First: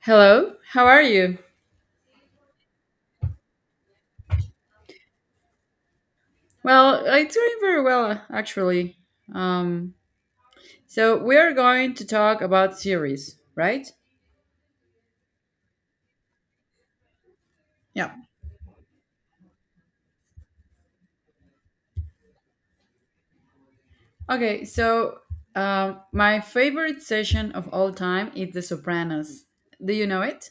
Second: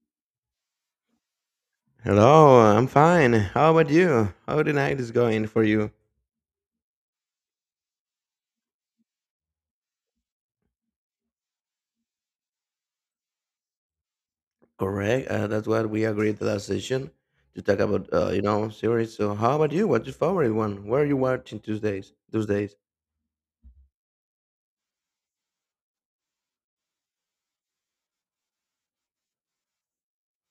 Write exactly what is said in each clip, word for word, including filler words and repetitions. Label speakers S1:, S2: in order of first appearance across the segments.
S1: Hello, how are you?
S2: Hello, I'm fine. How about you? How the night is going for you?
S1: Well, I'm doing very well, uh, actually. Um, so we are going to talk about series, right?
S2: Correct. Uh, that's what we agreed the last session to talk
S1: Yeah.
S2: about, uh, you know, series. So, how about you? What's your favorite one? Where are you watching these days? Those days?
S1: Okay, so um, my favorite session of all time is The Sopranos. Do you know it?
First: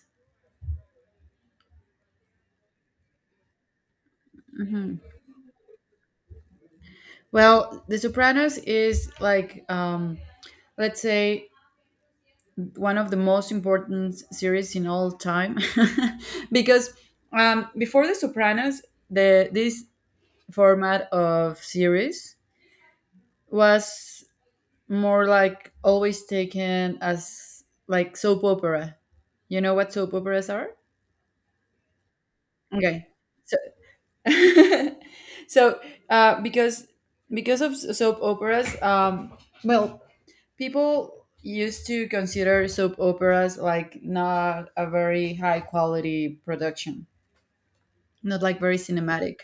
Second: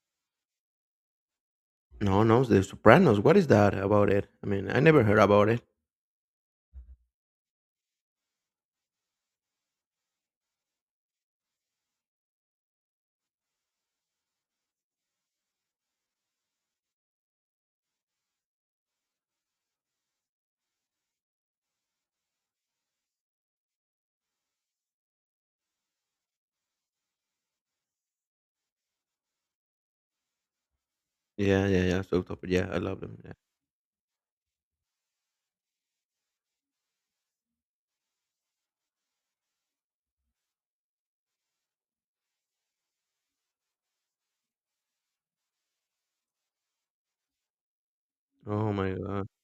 S2: No, no, The Sopranos. What is that about it? I mean, I never heard about it.
S1: Well, The Sopranos is like, um, let's say, one of the most important series in all time because um, before The Sopranos, the this format of series was more like always taken as like soap opera. You know what soap operas are?
S2: Yeah, yeah, yeah. So, top, yeah, I love
S1: Okay.
S2: them. Yeah.
S1: So, so uh, because because of s- soap operas, um, well, people used to consider soap operas like not a very high quality production, not like
S2: Oh
S1: very
S2: my god.
S1: cinematic.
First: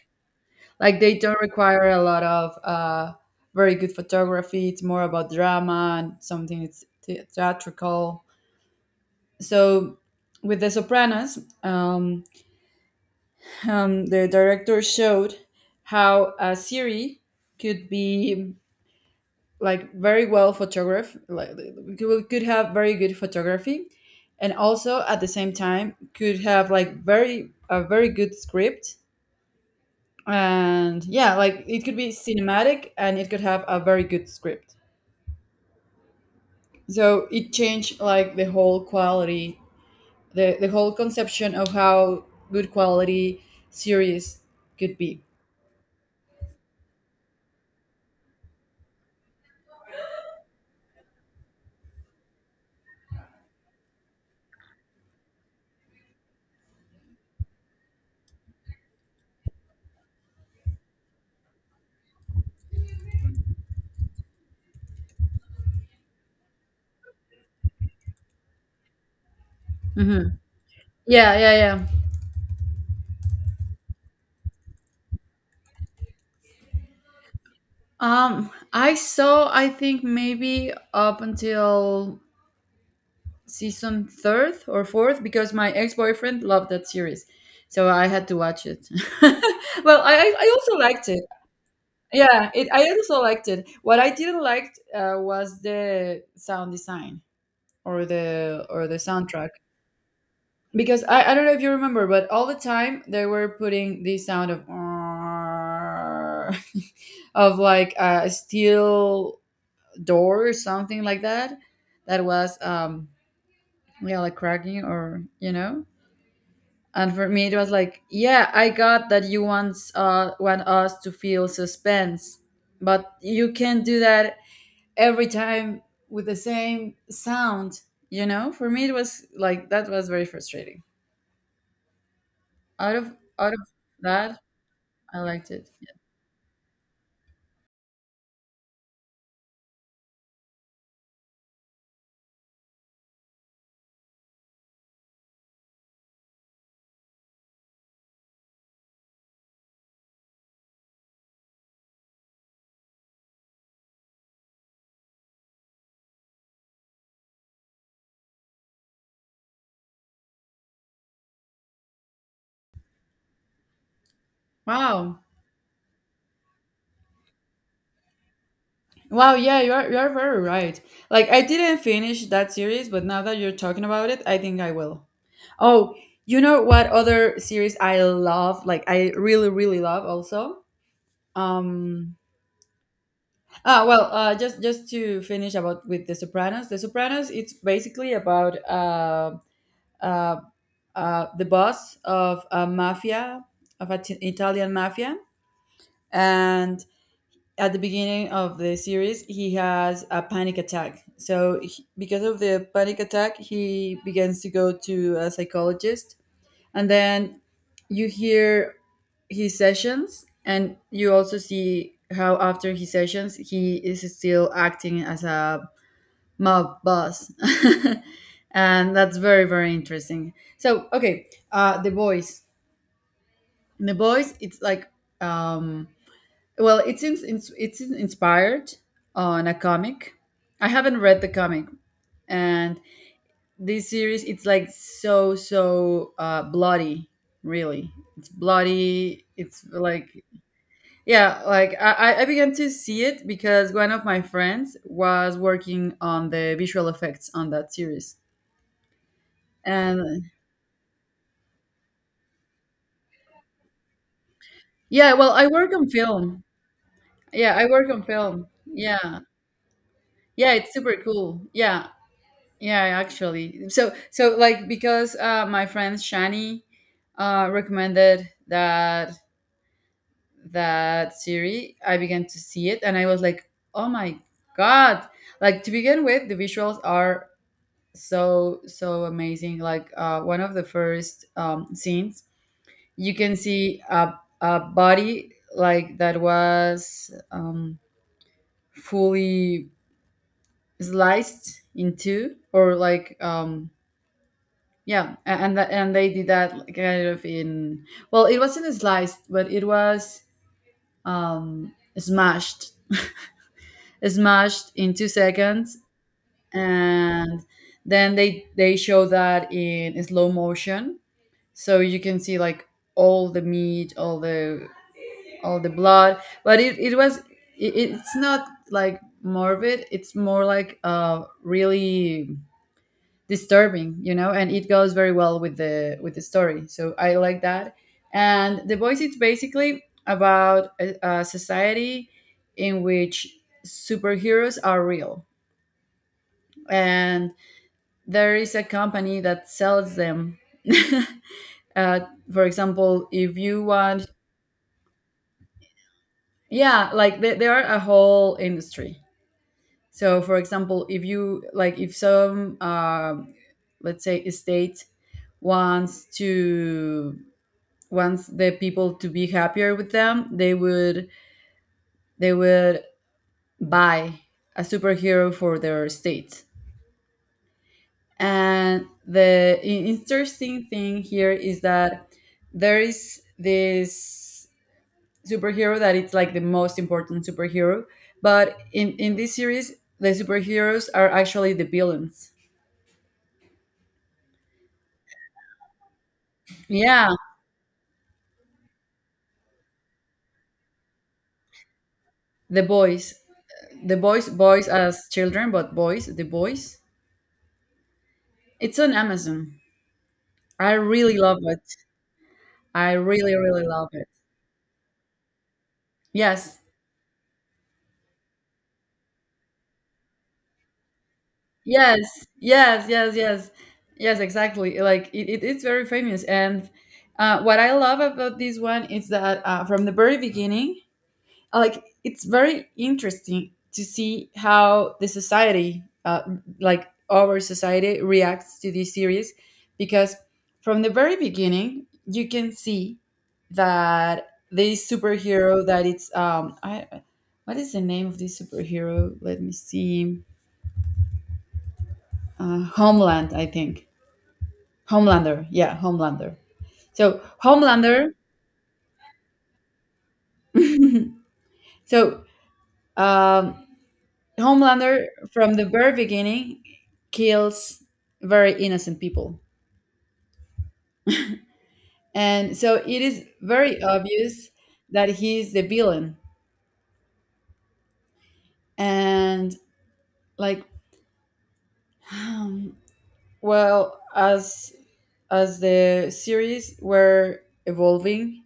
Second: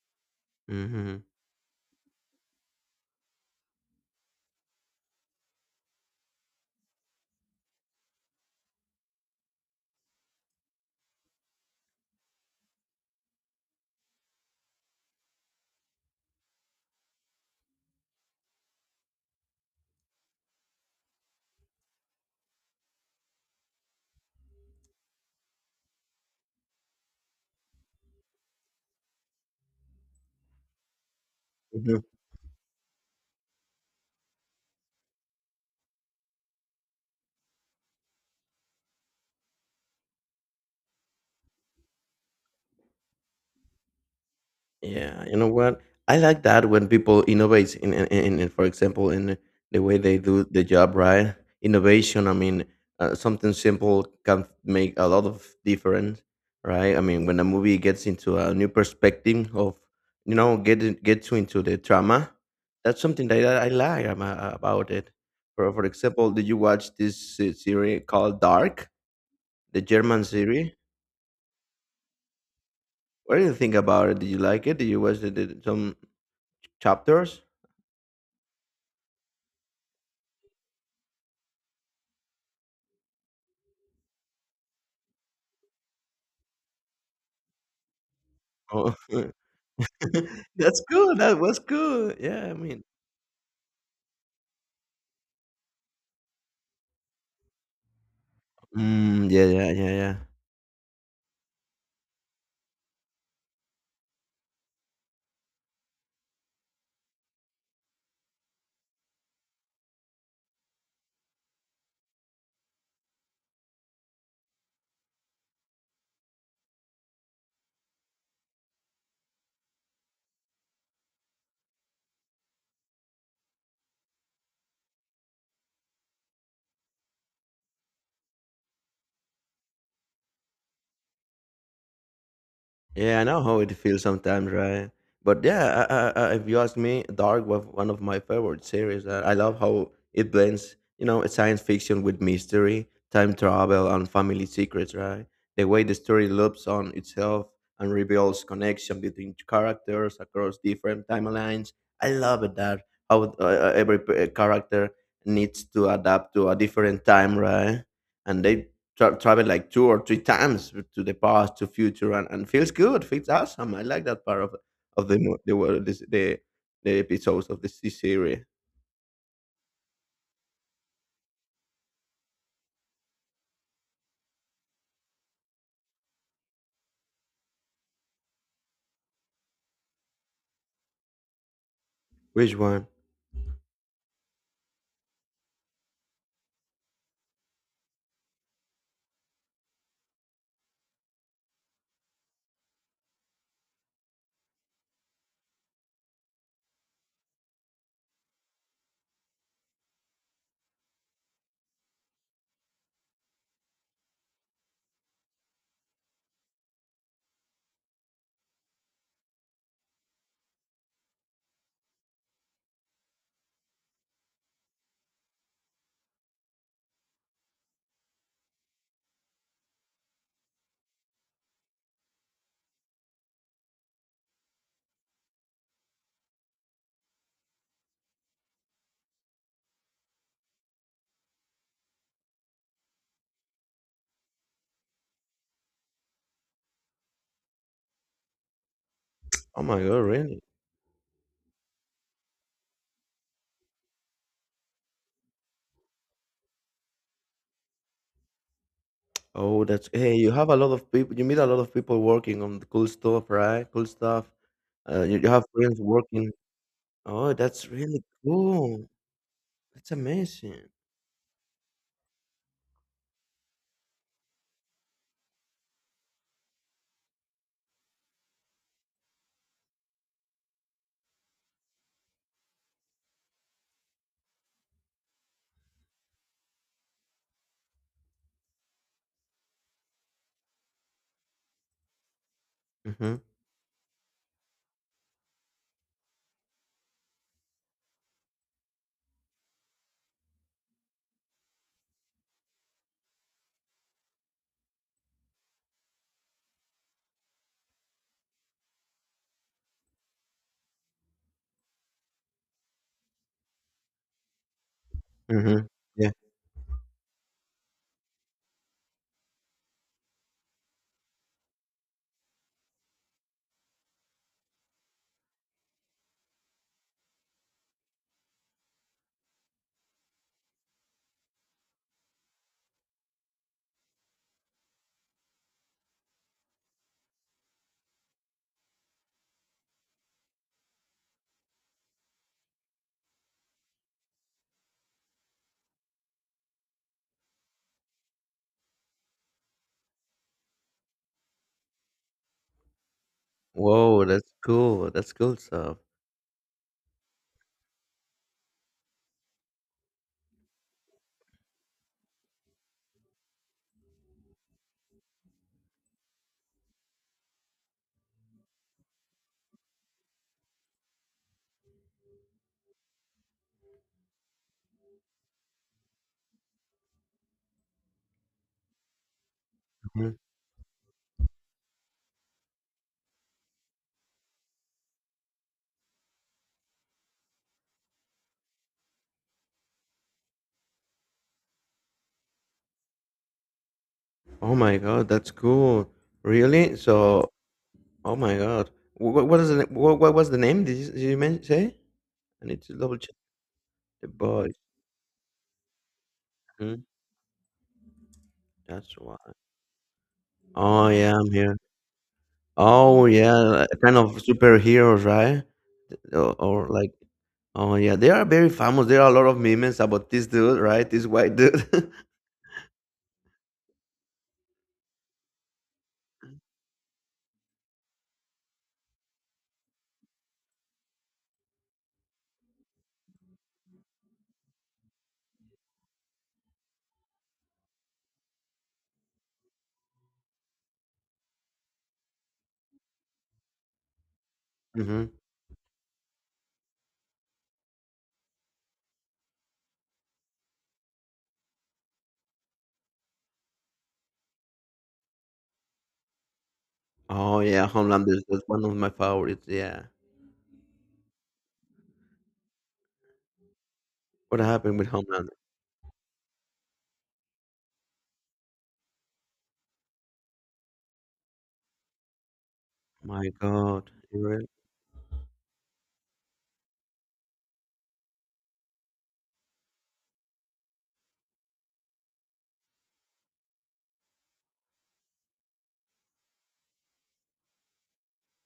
S1: Like they
S2: Mm-hmm.
S1: don't require a lot of uh, very good photography. It's more about drama and something it's the- theatrical. So with The Sopranos, um, um, the director showed how a series could be like very well photographed, like could could have very good photography, and also at the same time could have like very a very good script, and yeah, like it could be cinematic and it could have a very good script. So it changed like the whole quality, the, the whole conception of how good quality series could be.
S2: Yeah, you know what? I like that when people innovate in, in, in, in for example, in the way they do the job, right? Innovation, I mean, uh, something simple can make a lot of difference, right? I mean, when a movie gets into a new perspective of, you know, get in- get to into the drama, that's something that I, I like am- uh, about it. For, for example, did you watch this uh, series called Dark, the German
S1: Hmm.
S2: series?
S1: Yeah, yeah, yeah.
S2: What do you think about it? Did you like it? Did you watch the, the, some chapters?
S1: Um, I saw. I think maybe up until season third or fourth because my ex boyfriend loved that series, so I had to watch it.
S2: Oh,
S1: Well, I I I also
S2: that's
S1: liked
S2: good,
S1: it.
S2: that was good. Yeah,
S1: Yeah,
S2: I
S1: it, I
S2: mean.
S1: also liked it. What I didn't like uh, was the sound design or the or the
S2: Mm, yeah,
S1: soundtrack,
S2: yeah, yeah, yeah.
S1: because I, I don't know if you remember, but all the time they were putting the sound of of like a steel door or something like that, that was um yeah, like cracking, or you know. And for me, it was like, yeah, I got that you want uh want us to feel suspense, but you can't do that every time with the same sound. You know, for me it was like that was very frustrating. out of
S2: Yeah, I know
S1: out of
S2: how it feels
S1: that,
S2: sometimes, right?
S1: I
S2: But
S1: liked it.
S2: yeah, I, I, I- if you ask me, Dark was one of my favorite series. I, I love how it blends, you know, science fiction with mystery, time travel, and family secrets, right? The way the story loops on itself and reveals connection between characters across different timelines. I love it that how uh, uh, every p- uh, character needs to adapt to a different time, right? And they tra- travel like two or three times to the past to future, and, and feels good feels awesome, I like that part of of
S1: Wow.
S2: the mo- the world this, the the episodes of the C series.
S1: Wow, yeah, you are, you are very right. Like I didn't finish that series, but now that you're talking about it, I think I will. Oh, you know what other series I love, like I really, really love also, um
S2: Which one?
S1: ah, well, uh, just just to finish about with The Sopranos. The Sopranos, it's basically about uh, uh, uh, the boss of a mafia, of an Italian mafia, and at the beginning of the series, he has a panic attack. So he, because of the panic attack, he begins to go to a psychologist, and then you hear his sessions, and you also see how after his sessions he is still acting as a mob boss. And that's very, very interesting, so okay. uh The boys. In the boys, it's like, um well, it's in, it's it's inspired on a comic. I haven't read the comic. And this series, it's like so so uh bloody, really, it's bloody,
S2: Oh
S1: it's
S2: my god,
S1: like,
S2: really.
S1: yeah, like i i I began to see it because one of my friends was working on the visual effects on that series.
S2: Oh, that's hey,
S1: And
S2: you have a lot of people, you meet a lot of people working on the cool stuff, right? Cool stuff. Uh,
S1: yeah,
S2: you, you
S1: well,
S2: have
S1: I work
S2: friends
S1: on
S2: working.
S1: film.
S2: Oh,
S1: Yeah, I
S2: that's
S1: work on
S2: really
S1: film.
S2: cool.
S1: Yeah.
S2: That's
S1: Yeah,
S2: amazing.
S1: it's super cool. Yeah. Yeah, actually. So so like because uh my friend Shani uh recommended that that series, I began to see it and I was like, "Oh my god." Like to begin with, the visuals are so so amazing. Like uh one of the first um scenes, you
S2: Mm-hmm,
S1: can see a a body like that was um fully sliced in two, or like um yeah, a- and that, and they did that like, kind of in, well, it wasn't sliced, but it was um smashed, smashed in two
S2: mm-hmm.
S1: seconds
S2: Yeah.
S1: And then they they show that in slow motion, so you can see like all the meat, all the all the blood. But it, it was, it, it's not like morbid, it's more like uh really disturbing, you know, and it goes very well with the with the story, so I like that. And The Voice, it's basically about a, a society in which superheroes are real, and there is a company that sells them. uh, for example, if you
S2: Whoa,
S1: want,
S2: that's cool, that's cool stuff.
S1: yeah, like they, they are a whole industry. So for example, if you like, if some um let's say estate wants to, wants the people to be happier with them, they would, they would buy a superhero for their state. And the i-
S2: Mhm.
S1: interesting thing here is that there is this superhero that it's like the most important superhero, but in in this series, the superheroes are actually the villains.
S2: Oh my god, that's cool. Really,
S1: Yeah,
S2: so. Oh my god. What what is the what what was the name? Did you, did you men- say? I
S1: The
S2: need to double
S1: Boys.
S2: check.
S1: The
S2: The
S1: Boys,
S2: boys.
S1: boys as children, but boys, The Boys.
S2: Hmm.
S1: It's on
S2: That's why.
S1: Amazon. I
S2: Oh yeah,
S1: really
S2: I'm
S1: love
S2: here.
S1: it. I
S2: Oh yeah,
S1: really, really
S2: like,
S1: love
S2: kind
S1: it.
S2: of superheroes, right? Or,
S1: Yes,
S2: or like, oh yeah, they are very famous. There are a lot of memes about this dude, right? This white dude.
S1: yes, yes, yes, yes, yes, exactly. Like it, it, it's very famous. And uh, what I love about this one is that uh, from the very beginning, like it's very interesting to see how the society uh, like our society reacts to this series, because from the very beginning you can see that this
S2: Hmm.
S1: superhero that it's um I, what is the name of this superhero, let me see. Uh, homeland, I think. Homelander, yeah, Homelander. So
S2: Oh yeah,
S1: Homelander,
S2: Homelander is one of my favorites. Yeah.
S1: so um
S2: What happened with
S1: Homelander,
S2: Homelander?
S1: from the very beginning, kills very innocent people. And so it is
S2: My
S1: very
S2: god.
S1: obvious that he's the villain. And like, well, as as the series were evolving,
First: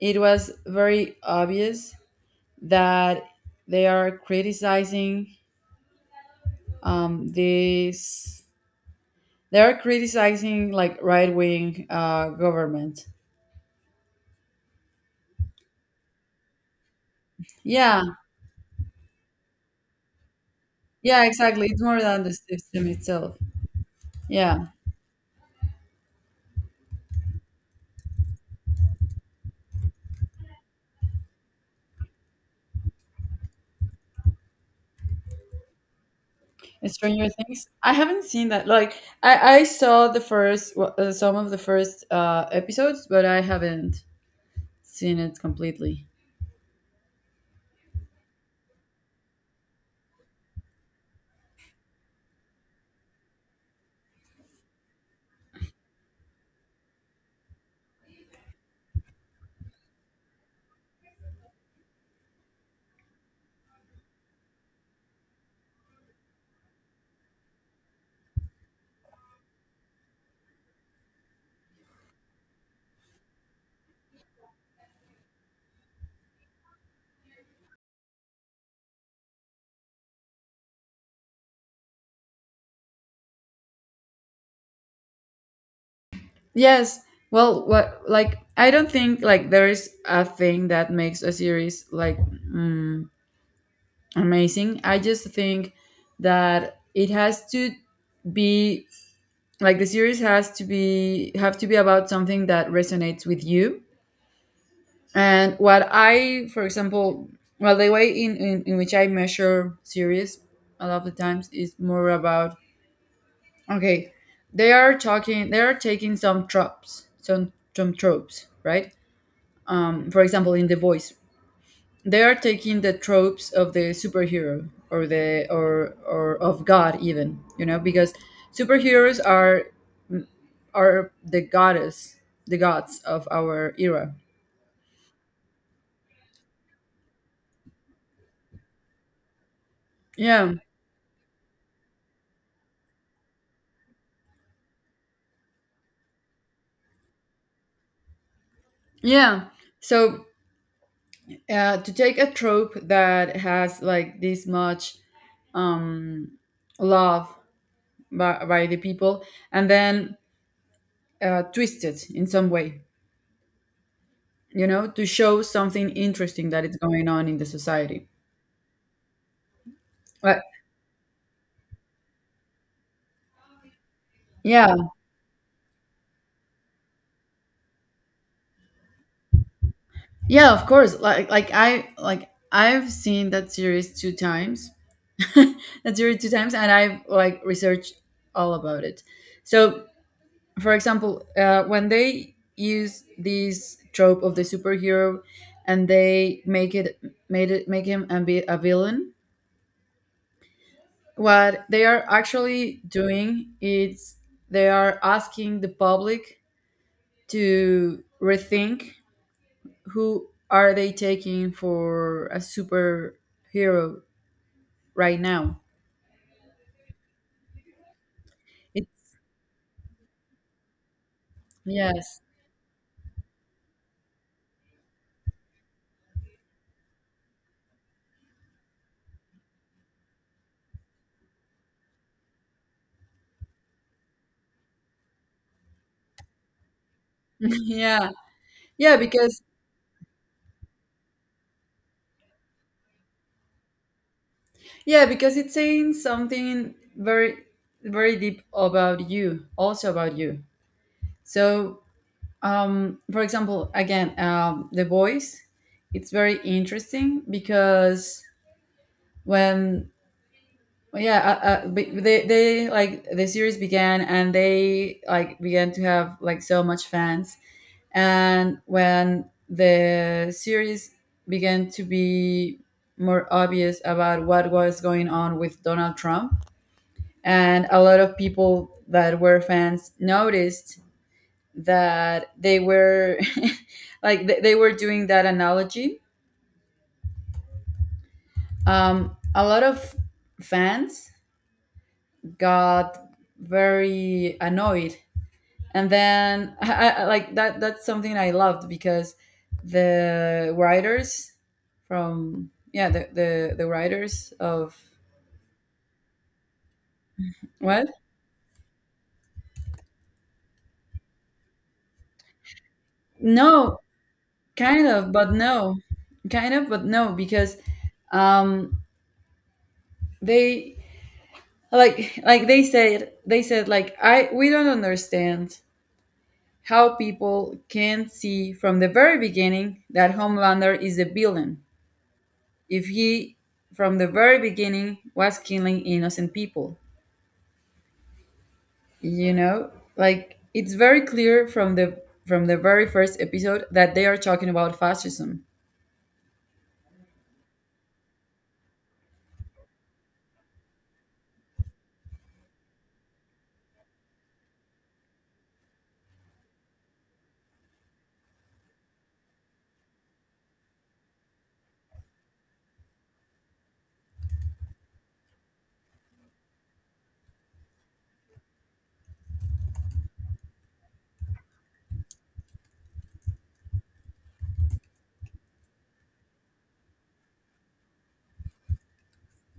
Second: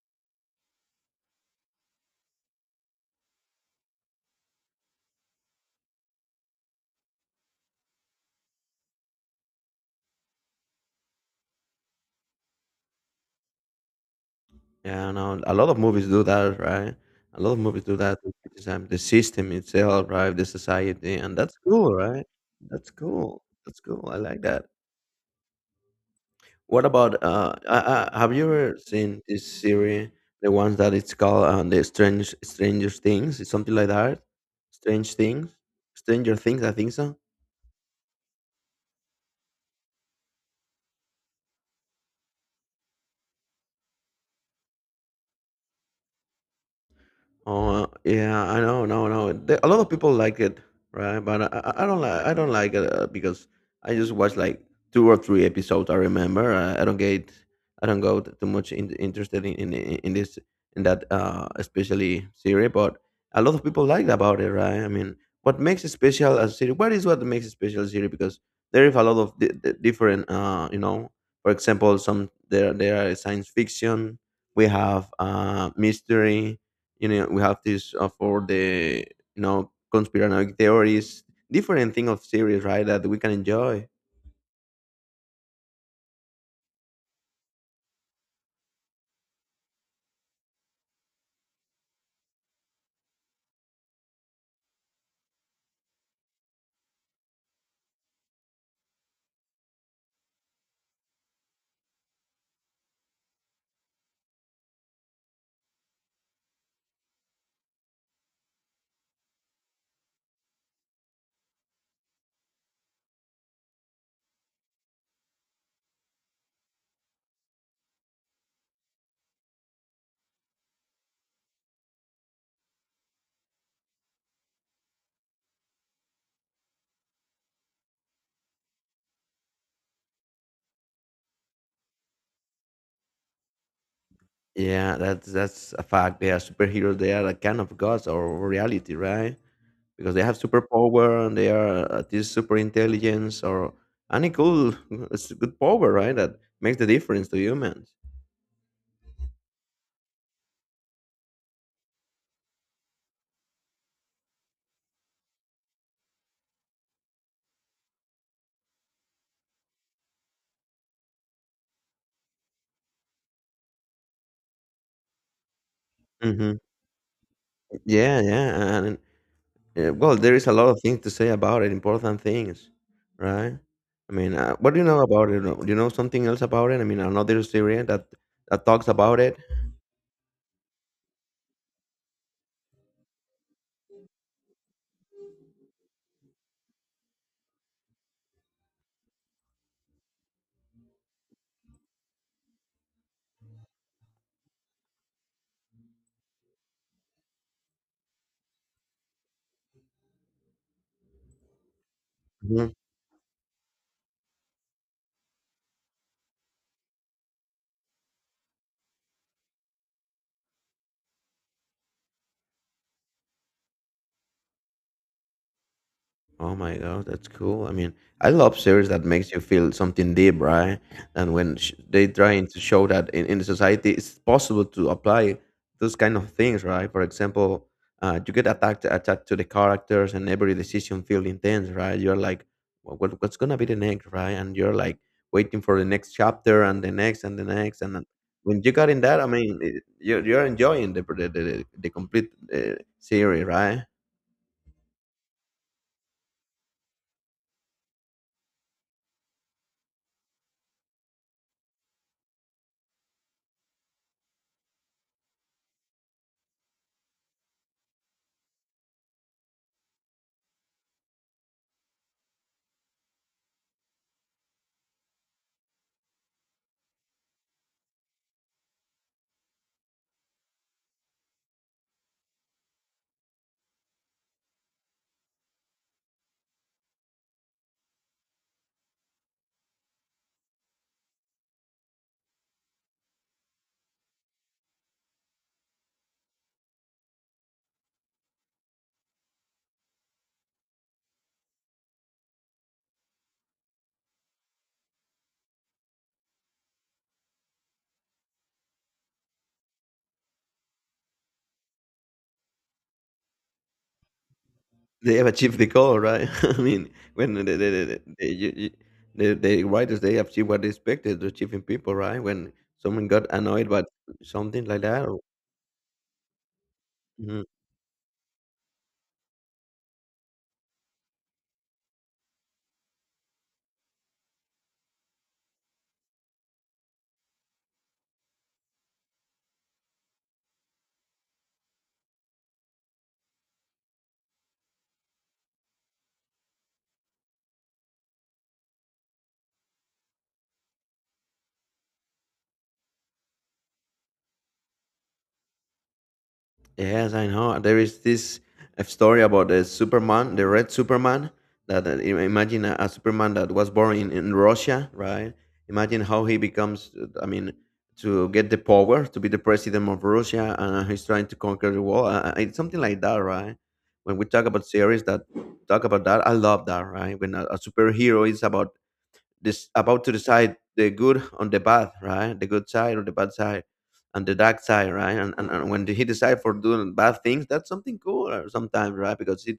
S1: it was very obvious that they are criticizing um, this. They are criticizing like right wing uh, government.
S2: Yeah, no. A lot of movies do that, right? A lot of movies do
S1: Yeah,
S2: that to criticize the system itself, right? The society,
S1: yeah,
S2: and that's
S1: exactly. It's
S2: cool,
S1: more than
S2: right?
S1: the system
S2: That's
S1: itself.
S2: cool. That's cool. I like that.
S1: Yeah,
S2: What about uh, uh, uh, have you ever seen this series, the ones that it's called uh, the Strange Stranger Things? It's something like that. Strange Things, Stranger Things. I think so.
S1: Stranger Things. I haven't seen that. Like, I I saw the first, well, uh, some of the first uh, episodes, but I haven't seen it completely.
S2: Oh yeah, I know, no, no. There, a lot of people like it, right? But I, I I don't like, I don't like it uh, because I just watch like two or three episodes. I remember. I, I don't get, I don't go too much in, interested in, in in this in that uh especially series. But a lot of people like about it, right? I mean, what makes it special as a series? What is what makes it special as a series? Because there is a lot of di- di- different, uh, you know, for example, some there there are science fiction. We have uh mystery, you know, we have this uh, for the you know conspiranoid theories, different thing of series right that we can enjoy.
S1: Yes. Well, what, like I don't think like there is a thing that makes a series like mm, amazing. I just think that it has to be like the series has to be, have to be about something that resonates with you. And what I, for example, well, the way in, in, in which I measure series a lot of the times is more about, okay, they are talking, they are taking some tropes, some some tropes, right? Um, for example, in The Voice, they are taking the tropes of the superhero, or the, or or of God even, you know, because superheroes are are the goddess, the gods of our era.
S2: Yeah, that's that's a fact, they are superheroes, they are a kind of gods or reality, right? Because they have
S1: Yeah,
S2: superpower and they are at this super intelligence or any cool it's a good power right that makes the difference to humans.
S1: yeah. So uh, to take a trope that has like this much um, love by, by the people, and then uh, twist it in some way, you know, to show something interesting
S2: Hmm,
S1: that is going on in the society.
S2: yeah, yeah, and yeah, well, there
S1: But
S2: is a lot of things to say about it, important things, right? I mean, uh, what
S1: yeah,
S2: do you know about it? Do you know something else about it? I mean, another series that that talks about it.
S1: yeah, of course. Like, like I, like I've seen that series two times, that series two times, and I've like researched all about it. So for example, uh, when they use this trope of the superhero and they make it, made it make him a, bi- a villain, what they are
S2: Mm-hmm.
S1: actually doing is they are asking the public to rethink who are they taking for a superhero right now.
S2: Oh my God, that's cool. I mean, I love series that
S1: It's,
S2: makes you feel something deep, right? And when sh they
S1: yes.
S2: trying to show that in, in the society, it's possible to apply those kind of things, right? For example, uh, you get attacked attached to the characters, and every decision feel intense, right? You're like, "Wha- what, what's gonna be the next, right? And you're like waiting for the next chapter and the next and the next, and
S1: Yeah.
S2: when you got
S1: Yeah,
S2: in that, I
S1: because,
S2: mean, it, you're you're enjoying the the the, the complete uh, series, right?
S1: yeah, because it's saying something very, very deep about you, also about you. So, um, for example, again, um, The Voice, it's very interesting because when, yeah, uh, uh, be- they, they like the series began and they like began to have like so much fans. And when the series began to be more obvious about what was going on with Donald Trump, and a lot of people that were fans noticed that they were like th- they were doing that analogy, um, a lot of fans got very annoyed. And then I, I, I- like that, that's something I loved, because the writers, from, yeah, the, the the writers of,
S2: They have achieved the goal, right? I mean, when the the
S1: what,
S2: the, the, you, you, the, the writers they achieve what they expected to achieve in people, right? When someone got annoyed
S1: no,
S2: by something like
S1: kind
S2: that,
S1: of,
S2: or,
S1: but no, kind of, but no,
S2: mm-hmm.
S1: because um they, like like they said, they said, like, I, we don't understand how people can see from the very beginning that Homelander is a villain, if he from the very beginning was killing innocent people, you know. Like it's very clear from the, from the very first episode that they are talking about fascism.
S2: Yes, I know. There is this uh, story about the Superman, the red Superman. That uh, im- imagine a, a Superman that was born in, in Russia, right? Imagine how he becomes. Uh, I mean, to get the power to be the president of Russia, and he's trying to conquer the world. Uh, uh, it's something like that, right? When we talk about series that talk about that, I love that, right? When a, a superhero is about this about to decide the good on the bad, right? The good side or the bad side, and the dark side, right? And and, and when he decide for doing bad things, that's something cool uh, sometimes, right? Because it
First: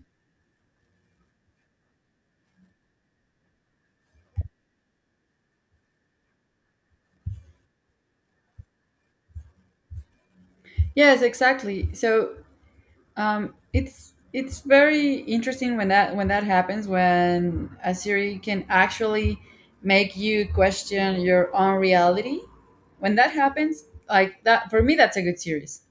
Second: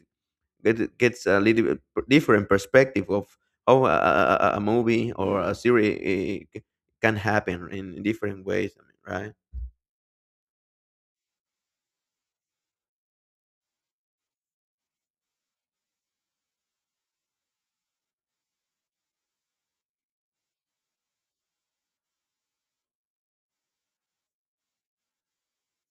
S2: get, gets a little bit per- different perspective of how a, a, a a movie or a series uh, c- can happen in different ways, I mean, right?
S1: Yes, exactly. So Um, it's it's very interesting when that, when that happens, when a series can actually make you question your own reality. When that happens, like that for me, that's a good series.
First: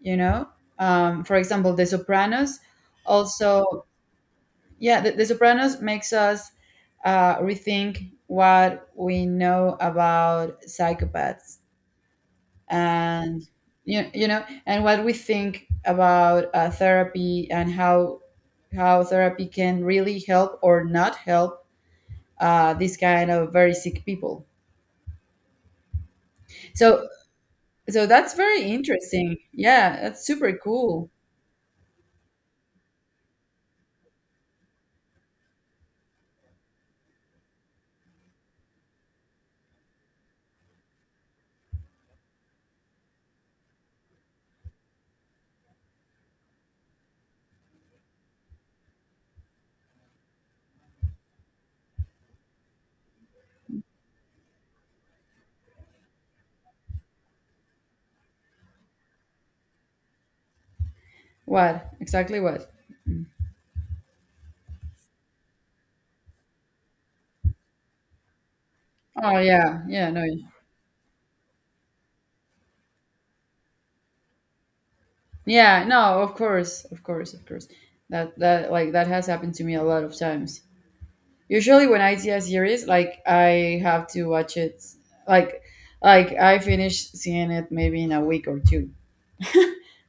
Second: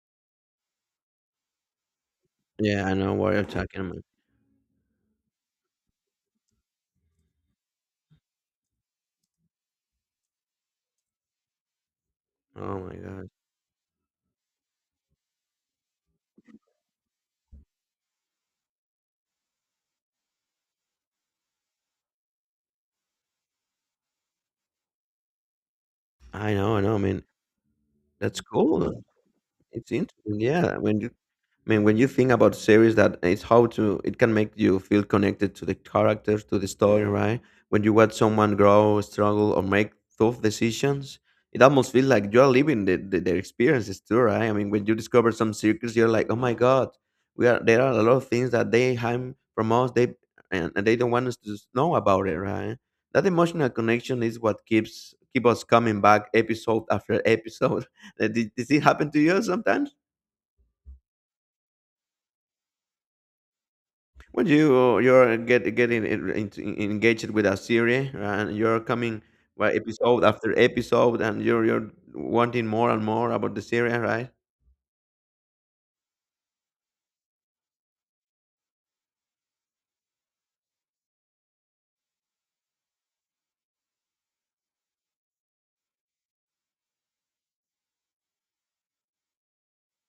S1: You know, um, for example, The Sopranos.
S2: Yeah, I know what you're talking
S1: Also,
S2: about.
S1: yeah, The, the Sopranos makes us uh, rethink what we know about psychopaths,
S2: Oh my god,
S1: and you, you know, and what we think about uh, therapy, and how how therapy can really help or not help uh, these kind of very sick people.
S2: I know, I know. I
S1: So
S2: mean,
S1: so that's
S2: that's
S1: very
S2: cool.
S1: interesting,
S2: It's
S1: yeah, that's
S2: interesting.
S1: super
S2: Yeah, when
S1: cool.
S2: you I mean, when you think about series, that it's how to it can make you feel connected to the characters, to the story, right? When you watch someone grow, struggle, or make tough decisions, it almost feels like you are living the, the, their experiences too, right? I mean, when you discover some secrets, you're like, oh my god, we are there are a lot of things that they hide from us, they and, and they don't want us to s- know about it, right? That emotional connection is what keeps keep us coming back episode after episode. Uh, Did, did it happen to you sometimes?
S1: What, exactly what. Mm.
S2: When you you're get getting en- into, engaged with a series and you're coming
S1: Oh
S2: well,
S1: yeah, yeah,
S2: episode
S1: no,
S2: after episode and you're you're wanting more and more about the series, right?
S1: yeah, no, of course, of course, of course. That that like that has happened to me a lot of times. Usually, when I see a series, like I have to watch it, like like I finish seeing it maybe in a week or two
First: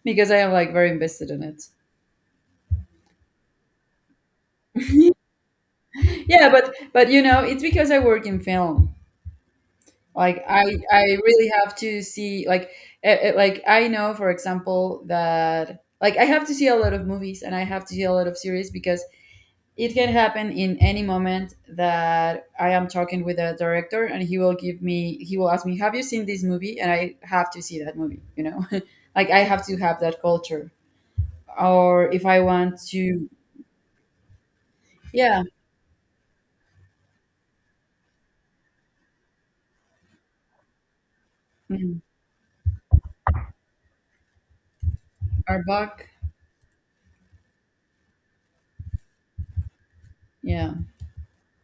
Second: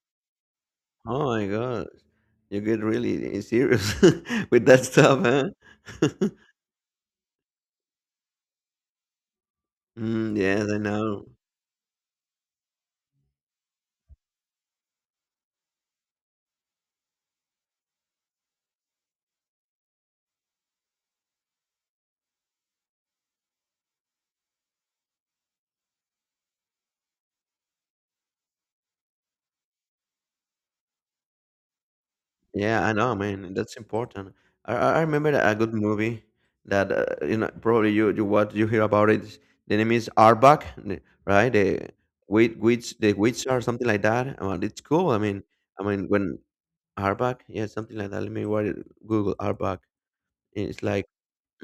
S1: because I am like very
S2: Oh
S1: invested in
S2: my
S1: it.
S2: god, you get really serious with that stuff, huh?
S1: Yeah, but but you know, it's because I work in film.
S2: Mm,
S1: Like
S2: yes,
S1: I
S2: I
S1: I
S2: know.
S1: really have to see like eh, eh, like I know for example that like I have to see a lot of movies and I have to see a lot of series because it can happen in any moment that I am talking with a director and he will give me he will ask me, have you seen this movie? And I have to see that movie, you know? Like I have to have that culture. Or if I want
S2: Yeah, I know,
S1: to
S2: man. That's important. I, I I remember
S1: yeah.
S2: a good movie that uh, you know probably you you what you hear about it. The name is Arbok, n- right? The
S1: Mhm.
S2: witch, witch, the witch or something like that. I mean, it's cool. I mean,
S1: Our
S2: I
S1: buck.
S2: mean when Arbok, yeah, something like that. Let me write it, Google Arbok.
S1: Yeah.
S2: It's like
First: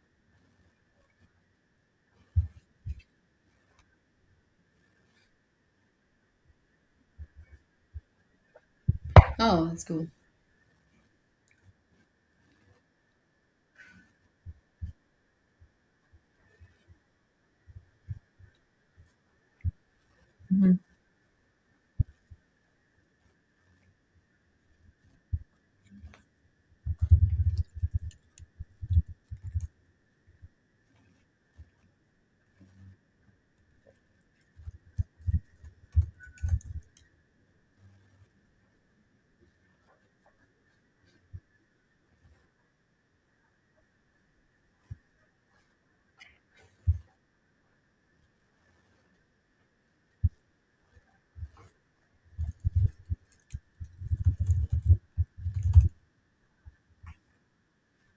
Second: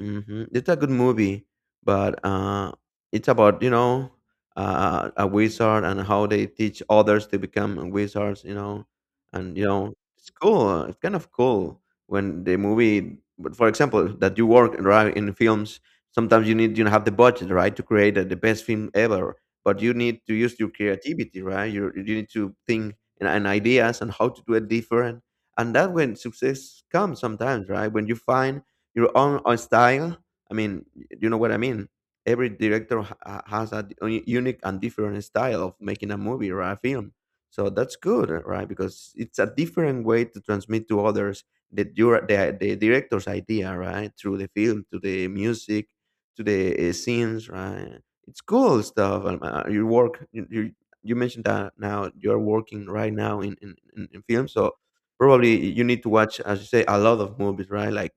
S2: mhm. It's a good movie, but uh, it's about you know uh, a wizard and how they teach others to become wizards. You know, and you
S1: Oh, that's
S2: know
S1: cool.
S2: it's cool. It's kind of cool when the movie, but for example, that you work right in films. Sometimes you need you have the budget right to create the the best film ever, but you need to use your
S1: Mhm.
S2: creativity right. You you need to think and, and ideas and how to do it different. And that when success comes sometimes right when you find your own uh, style. I mean, you know what I mean. Every director ha- has a d- unique and different style of making a movie or a film. So that's good, right? Because it's a different way to transmit to others the your the, the director's idea, right? Through the film, to the music, to the uh, scenes, right? It's cool stuff. Um, uh, your work, you, you you mentioned that now you're working right now in in, in in film, so probably you need to watch, as you say, a lot of movies, right? Like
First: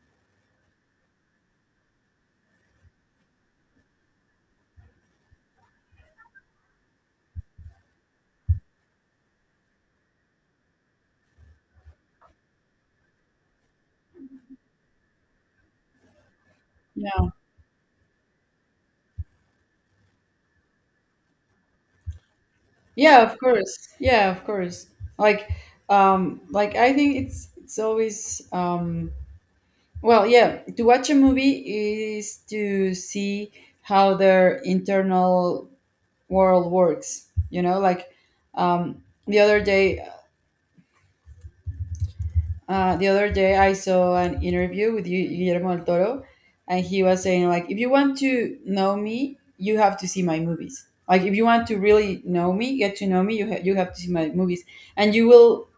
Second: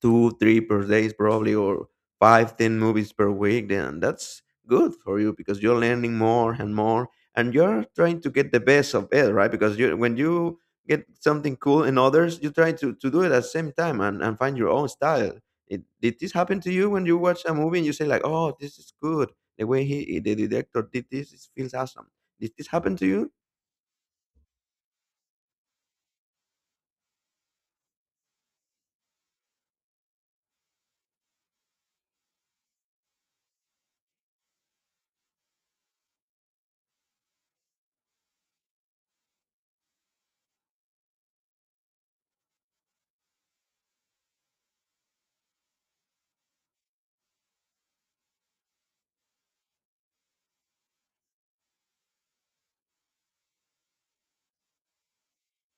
S2: two, three per days probably, or five, ten movies per week, then that's good for you because you're learning more and more, and you're trying to get the best of it, right? Because you, when you get something cool in others, you try to, to do it at the same time and, and find your own style. It, did this happen to you when you
S1: Yeah.
S2: watch a movie and you say like, "Oh, this is good. The way he, the director did this, it feels awesome." Did this happen to
S1: Yeah,
S2: you?
S1: of course. Yeah, of course. Like um like I think it's it's always um well, yeah, to watch a movie is to see how their internal world works. You know, like um, the other day, uh, the other day I saw an interview with Gu- Guillermo del Toro, and he was saying like, if you want to know me, you have to see my movies. Like, if you want to really know me, get to know me, you ha- you have to see my movies, and you will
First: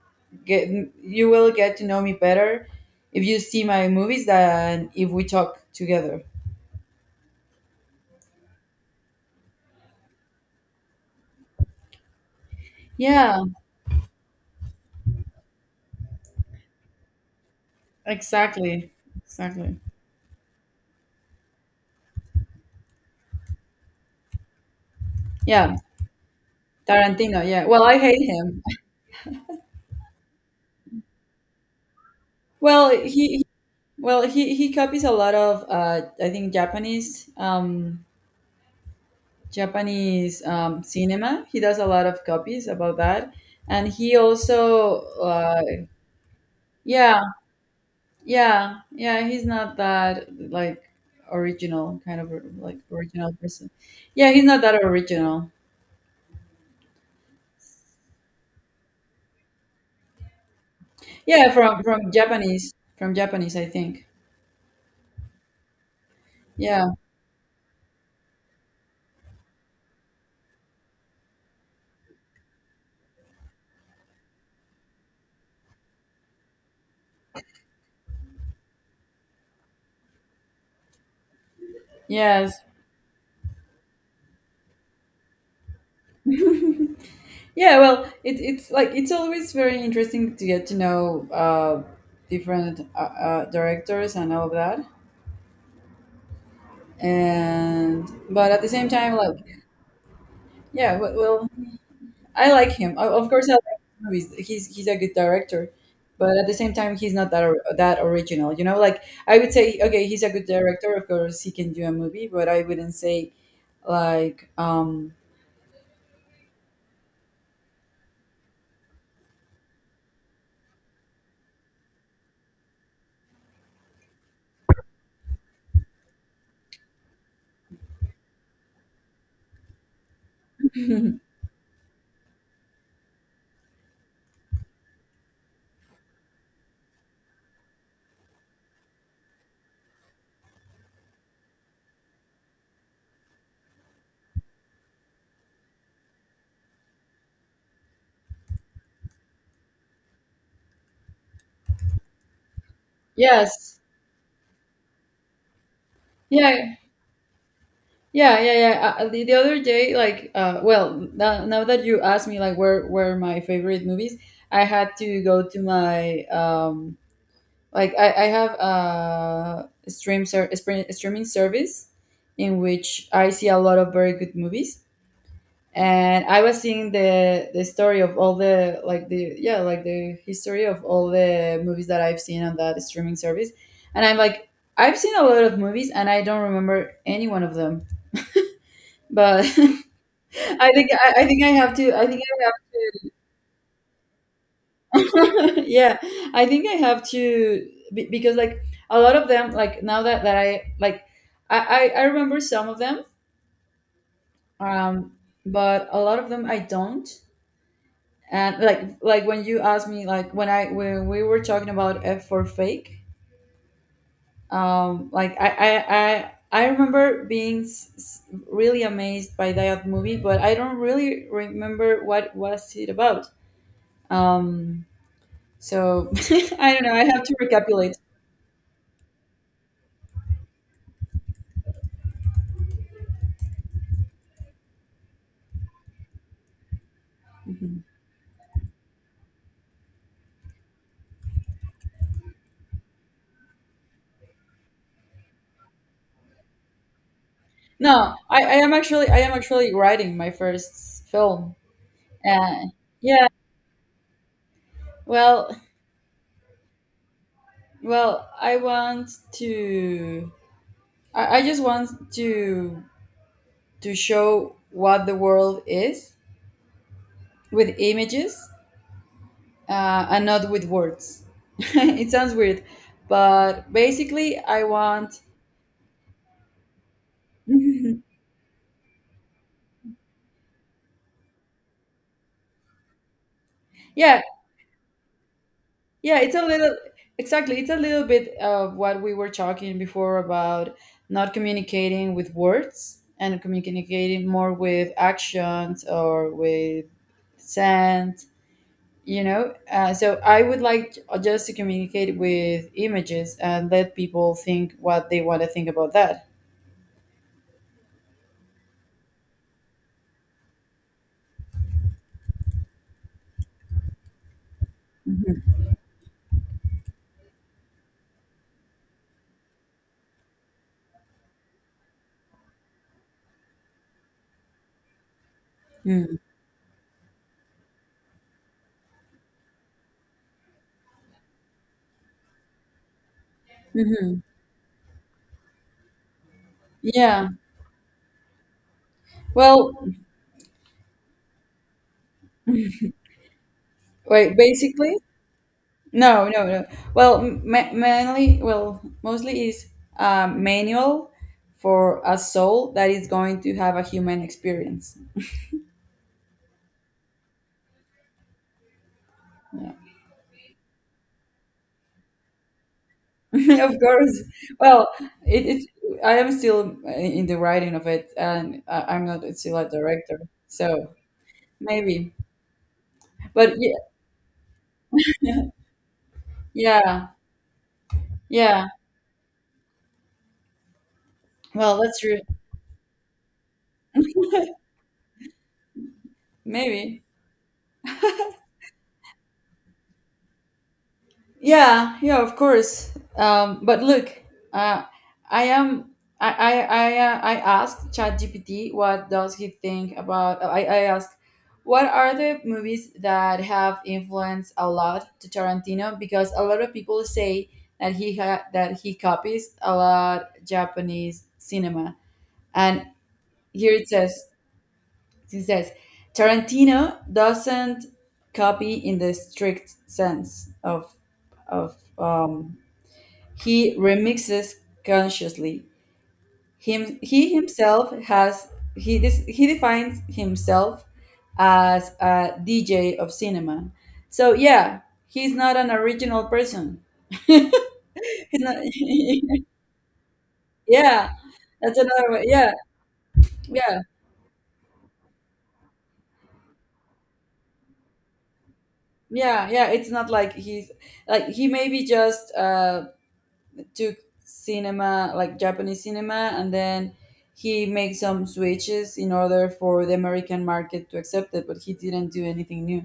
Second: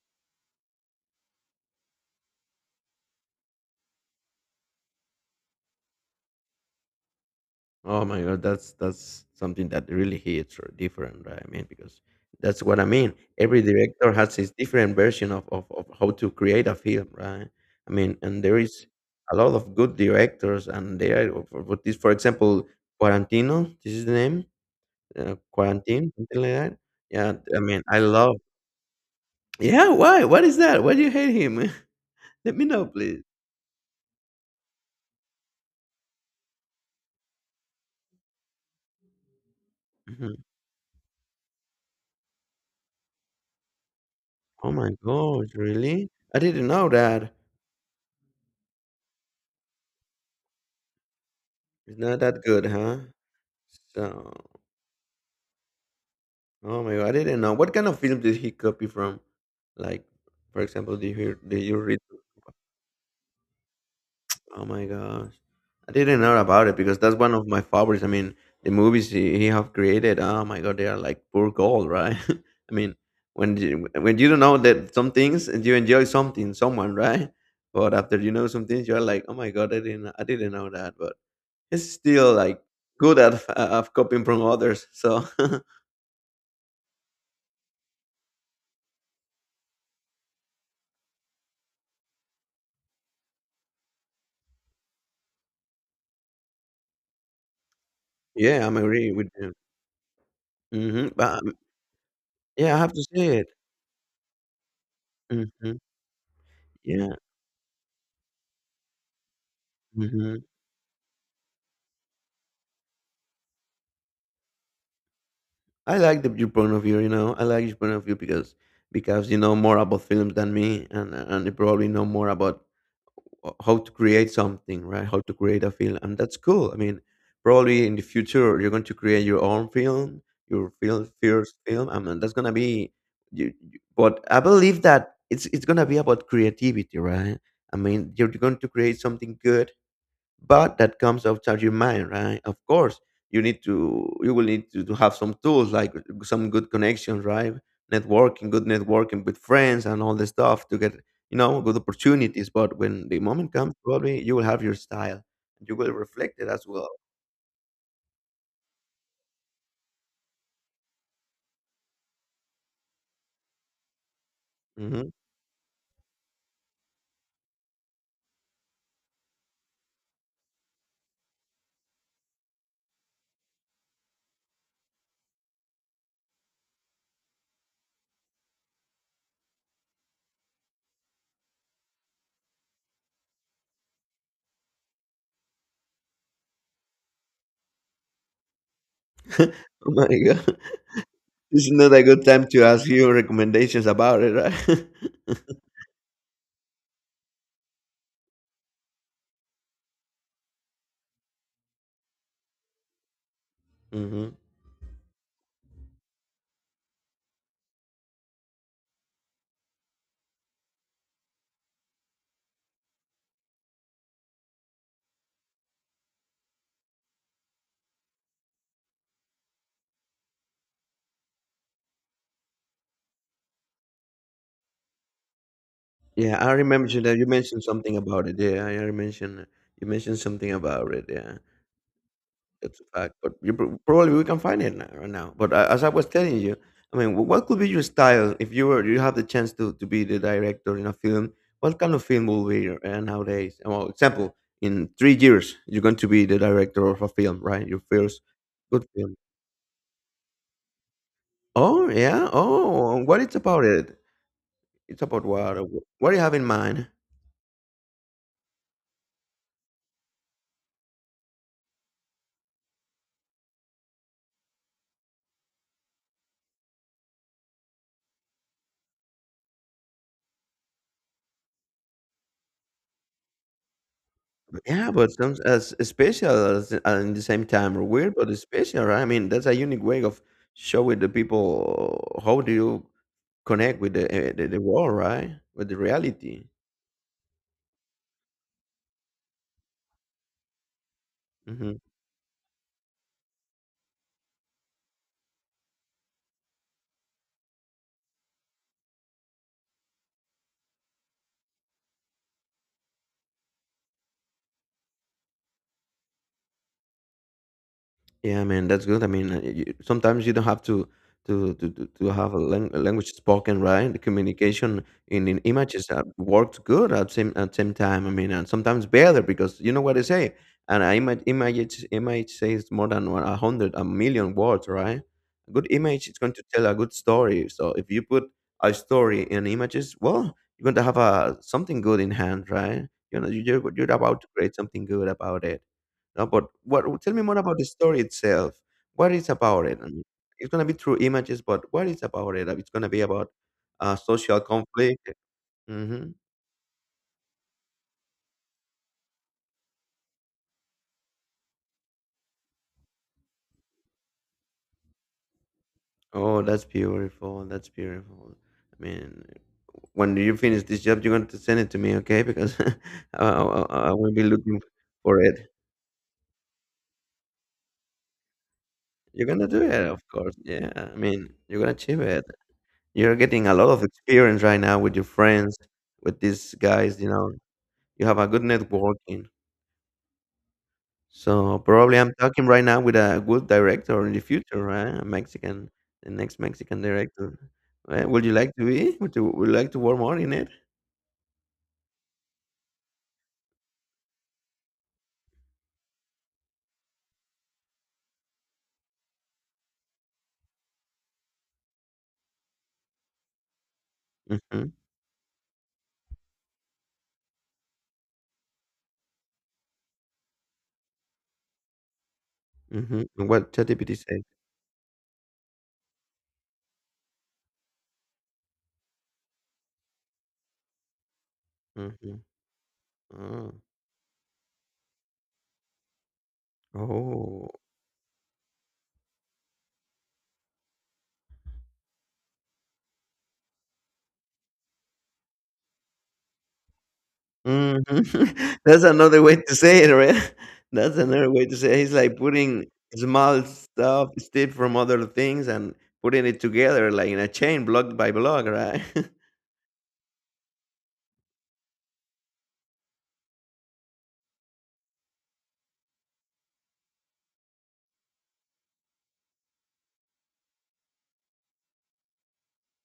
S1: get you will get to know me better if you see my movies than if we talk together.
S2: Oh my god, that's that's something that really hits or different, right? I mean, because that's what I mean.
S1: Yeah.
S2: Every director has his different version of, of, of how to create a film, right? I mean, and there is
S1: Exactly.
S2: a lot of
S1: Exactly.
S2: good directors, and they are for, for this, for example, Quarantino. This is the name, uh,
S1: Yeah,
S2: Quarantine, something like that. Yeah,
S1: Tarantino.
S2: I
S1: Yeah. Well,
S2: mean,
S1: I
S2: I
S1: hate
S2: love.
S1: him.
S2: Yeah, why? What is that? Why do you hate him? Let me know,
S1: Well, he
S2: please.
S1: he- well he he copies a lot of uh I think Japanese um Japanese
S2: Mhm.
S1: um cinema. He does a lot of copies about that. And he
S2: Oh my
S1: also
S2: gosh,
S1: uh
S2: really? I didn't know
S1: yeah,
S2: that.
S1: yeah. Yeah, he's not that like
S2: It's
S1: original kind
S2: not
S1: of
S2: that good,
S1: like
S2: huh?
S1: original person. Yeah,
S2: So.
S1: he's not that original.
S2: Oh my god, I didn't know. What kind of film did he copy from? Like, for example, did you hear,
S1: Yeah,
S2: did you
S1: from
S2: read?
S1: from Japanese, from Japanese I think.
S2: Oh my gosh, I didn't know about it
S1: Yeah.
S2: because that's one of my favorites. I mean, the movies he, he have created. Oh my god, they are like pure gold, right? I mean, when you, when you don't know that some things and you enjoy something, someone, right? But after you know some things, you're like, oh my god, I didn't I didn't know that. But he's still
S1: Yes.
S2: like good at uh, of copying from others. So
S1: Yeah, well, it, it's like it's always very interesting to get to know uh, different uh, uh, directors and all of that. And but at
S2: yeah,
S1: the
S2: I'm
S1: same
S2: agree
S1: time,
S2: with
S1: like
S2: you.
S1: yeah,
S2: hmm
S1: well,
S2: But
S1: well I like
S2: yeah, I have
S1: him.
S2: to
S1: O- Of
S2: say it.
S1: course, I like his movies. He's he's a good director,
S2: Mhm.
S1: but at the same time, he's
S2: Yeah,
S1: not that or- that original. You know, like I would say, okay, he's a
S2: mhm.
S1: good director. Of course, he can do a movie, but I wouldn't say like um
S2: I like the your point of view, you know? I like your point of view because because you know more about films than me and and you probably know more about h how to create something, right? How to create a film, and that's cool. I mean, probably in the future, you're going to create your own film, your film first film, I mean, that's gonna be you, you- but I believe that it's it's gonna be about creativity, right? I mean, you're going to create something good but that comes out of your mind, right? Of course you need to, you will need to, to have some tools like some good connections, right? Networking, good networking with friends and all this stuff to get, you know, good opportunities, but when the moment comes,
S1: yes,
S2: probably you will have your style, you will reflect it as
S1: yeah,
S2: well.
S1: yeah, yeah, yeah. Uh, uh, the, the other day, like, uh, well, now, now that you asked me, like, where were my favorite movies, I had
S2: Hmm.
S1: to go to my, um, like, I, I have a stream ser- spre- streaming service in which I see a lot of very good movies. And I was seeing the the story of all the like the yeah like the history of all the movies that I've seen on that streaming service, and I'm like I've seen a lot of movies and I don't remember any one of them, but
S2: Oh my god.
S1: I think I, I think I
S2: This is
S1: have
S2: not
S1: to.
S2: a
S1: I think
S2: good time
S1: I,
S2: to ask you recommendations about it, right?
S1: Yeah. I think I have to be- because like a lot of them like now that that I like I I, I remember some of them
S2: Hmm.
S1: um but a lot of them I don't. And like like when you asked me, like, when I when we were talking about F for Fake, um like I I I. I remember being s- s- really amazed by that movie, but I don't really remember what was it about. Um, So
S2: Yeah, I
S1: I don't
S2: remember
S1: know.
S2: you
S1: I
S2: that
S1: have
S2: you
S1: to
S2: mentioned
S1: recapitulate.
S2: something about it, yeah, i I mentioned you mentioned something about it, yeah. It's a fact, but you pro- probably we can find it now, right now. But uh, as I was telling you, I mean, wh- what could be your
S1: Mhm.
S2: style if you were you have the chance to, to be the director in a film? What kind of film will be your- uh, nowadays? Uh, Well, example, in three years, you're going to be the director of a film, right? Your
S1: No,
S2: first
S1: I, I am
S2: good
S1: actually
S2: film.
S1: I am actually writing my first film.
S2: Oh yeah.
S1: Uh,
S2: Oh, what
S1: yeah.
S2: it's about it? It's about
S1: Well,
S2: what? Uh, wh- What do you have in mind?
S1: well, I want to. I, I just want to to show what the world is with images uh, and not with words. It sounds weird, but basically, I
S2: Yeah, but
S1: want.
S2: some as special as and the same time or
S1: Yeah,
S2: weird, but it's special, right? I mean, that's a unique way of showing the people how do you connect with the eh, the, the world, right? With the
S1: yeah, it's a
S2: reality.
S1: little, exactly. It's a little bit of what we were talking before about not
S2: Mm-hmm.
S1: communicating with words and communicating more with actions or with sense. You know? Uh, so I would like just to communicate with images and let people think what they want to think about that.
S2: Yeah, man, that's good. I mean, uh, y- sometimes you don't have to to to to to have a, lang a language spoken, right? The communication in, in images uh, works good at same at same time. I mean, and sometimes better because you know what they say. And an image image image says more than one- a hundred a million words, right? A good image
S1: Hmm.
S2: is going to tell a good story. So if you put a story in images, well, you're going to have a something good in hand, right? You know, you're you're about
S1: Hmm.
S2: to create something good about it. No, but what? Tell me
S1: Yeah.
S2: more about the story itself. What is about
S1: Well,
S2: it? I mean, it's gonna be through images, but what is about it? It's gonna be about uh,
S1: wait,
S2: social
S1: basically,
S2: conflict. Hmm.
S1: no, no, no. Well, ma- mainly, well, mostly is a manual for a soul that is going to have a human experience.
S2: Oh, that's beautiful. That's beautiful. I mean, when you finish this job, you're going to send it to me, okay? Because I,
S1: Of
S2: I, I will
S1: course.
S2: be looking
S1: Well,
S2: for
S1: it,
S2: it.
S1: it's I am still uh, in the writing of it, and I- I'm not
S2: You're gonna
S1: still
S2: do
S1: a
S2: it, of
S1: director,
S2: course. Yeah,
S1: so
S2: I mean, you're gonna achieve
S1: maybe.
S2: it. You're getting a
S1: But
S2: lot
S1: yeah,
S2: of experience right now with your friends, with these guys.
S1: yeah,
S2: You know, you have a good
S1: yeah.
S2: networking. So
S1: Well,
S2: probably
S1: that's
S2: I'm
S1: true.
S2: talking right now with a good director in the future, right? A Mexican, the next Mexican
S1: Maybe.
S2: director. Right? Would you like to be? Would you, would you like to work more in it?
S1: Yeah, yeah, of course. Um, but look, uh, I am. I I I, uh, I asked ChatGPT what does he think about. I I asked, what are the movies that have influenced a
S2: Mm-hmm.
S1: lot to Tarantino? Because a lot of people say that he ha- that he copies a lot Japanese cinema, and
S2: Mm-hmm. And what
S1: here it
S2: ChatGPT said.
S1: says it says Tarantino doesn't copy in the strict sense of of
S2: Mm-hmm.
S1: um
S2: Oh.
S1: he remixes consciously. Him, he
S2: Oh.
S1: himself has he dis, he defines himself as a D J of cinema. So yeah, he's not an original person. He's
S2: Mm-hmm.
S1: not-
S2: That's another way to say it, right? That's
S1: yeah,
S2: another way to say
S1: that's
S2: it. He's
S1: another
S2: like
S1: way. Yeah,
S2: putting small
S1: yeah,
S2: stuff, stuff from other things, and putting it together like in a chain, block by block, right?
S1: yeah, yeah. It's not like he's like he maybe just uh took cinema, like Japanese cinema, and then he made some switches in order for the American market to accept it, but he didn't do anything new.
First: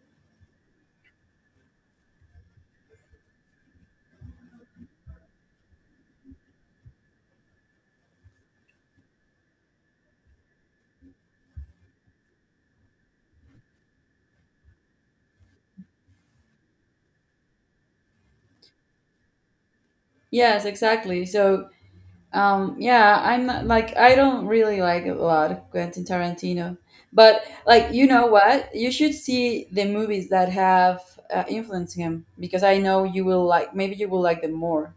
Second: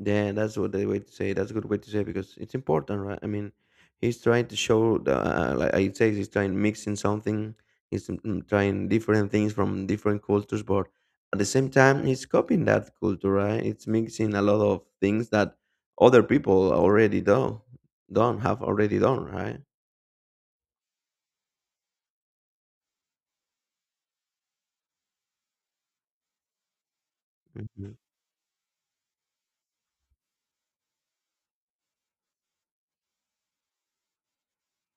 S2: Yeah, that's what the way to say. That's a good way to say it because it's important, right? I mean, he's trying to show the uh, like I say, he's trying mixing something. He's mm, mm, trying different things from different cultures, but at the same time, he's copying that culture, right? It's mixing a lot of things that other people already do, done have already done, right?
S1: Yes, exactly. So um yeah, I'm not, like I don't really like a lot Quentin Tarantino, but like
S2: Mm-hmm.
S1: you know what, you should see the movies that have uh, influenced him because I know you will like maybe you will like them more.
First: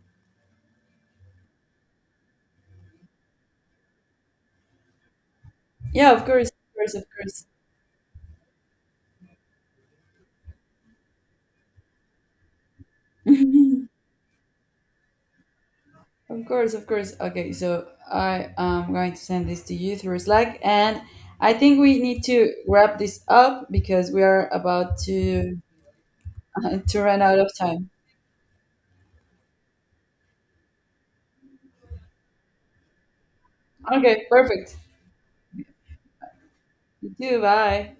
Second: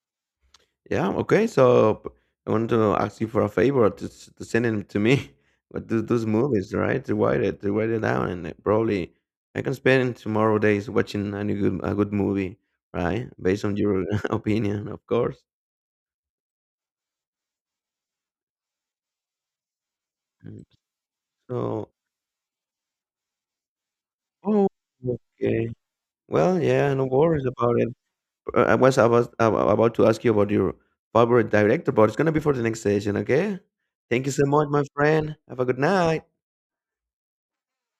S2: Yeah, okay. So p- I want to ask you for a favor to, s- to send them to me. But th-
S1: Yeah, of
S2: those
S1: course, of
S2: movies,
S1: course, of
S2: right? To write it, to write it down, and it probably I can spend tomorrow days watching any good a good movie, right?
S1: course.
S2: Based on your opinion, of course.
S1: Of course, of course. Okay, so I am going to send this to you through Slack,
S2: Mm.
S1: and I think
S2: So,
S1: we need to wrap this up because we are
S2: oh,
S1: about to
S2: okay. Well, yeah,
S1: to
S2: no
S1: run out
S2: worries
S1: of
S2: about it.
S1: time.
S2: Uh, I was about ab- about to ask you about your favorite director, but it's gonna be for the next session, okay?
S1: Okay,
S2: Thank you so much,
S1: perfect.
S2: my friend. Have a good night.
S1: You too. Bye.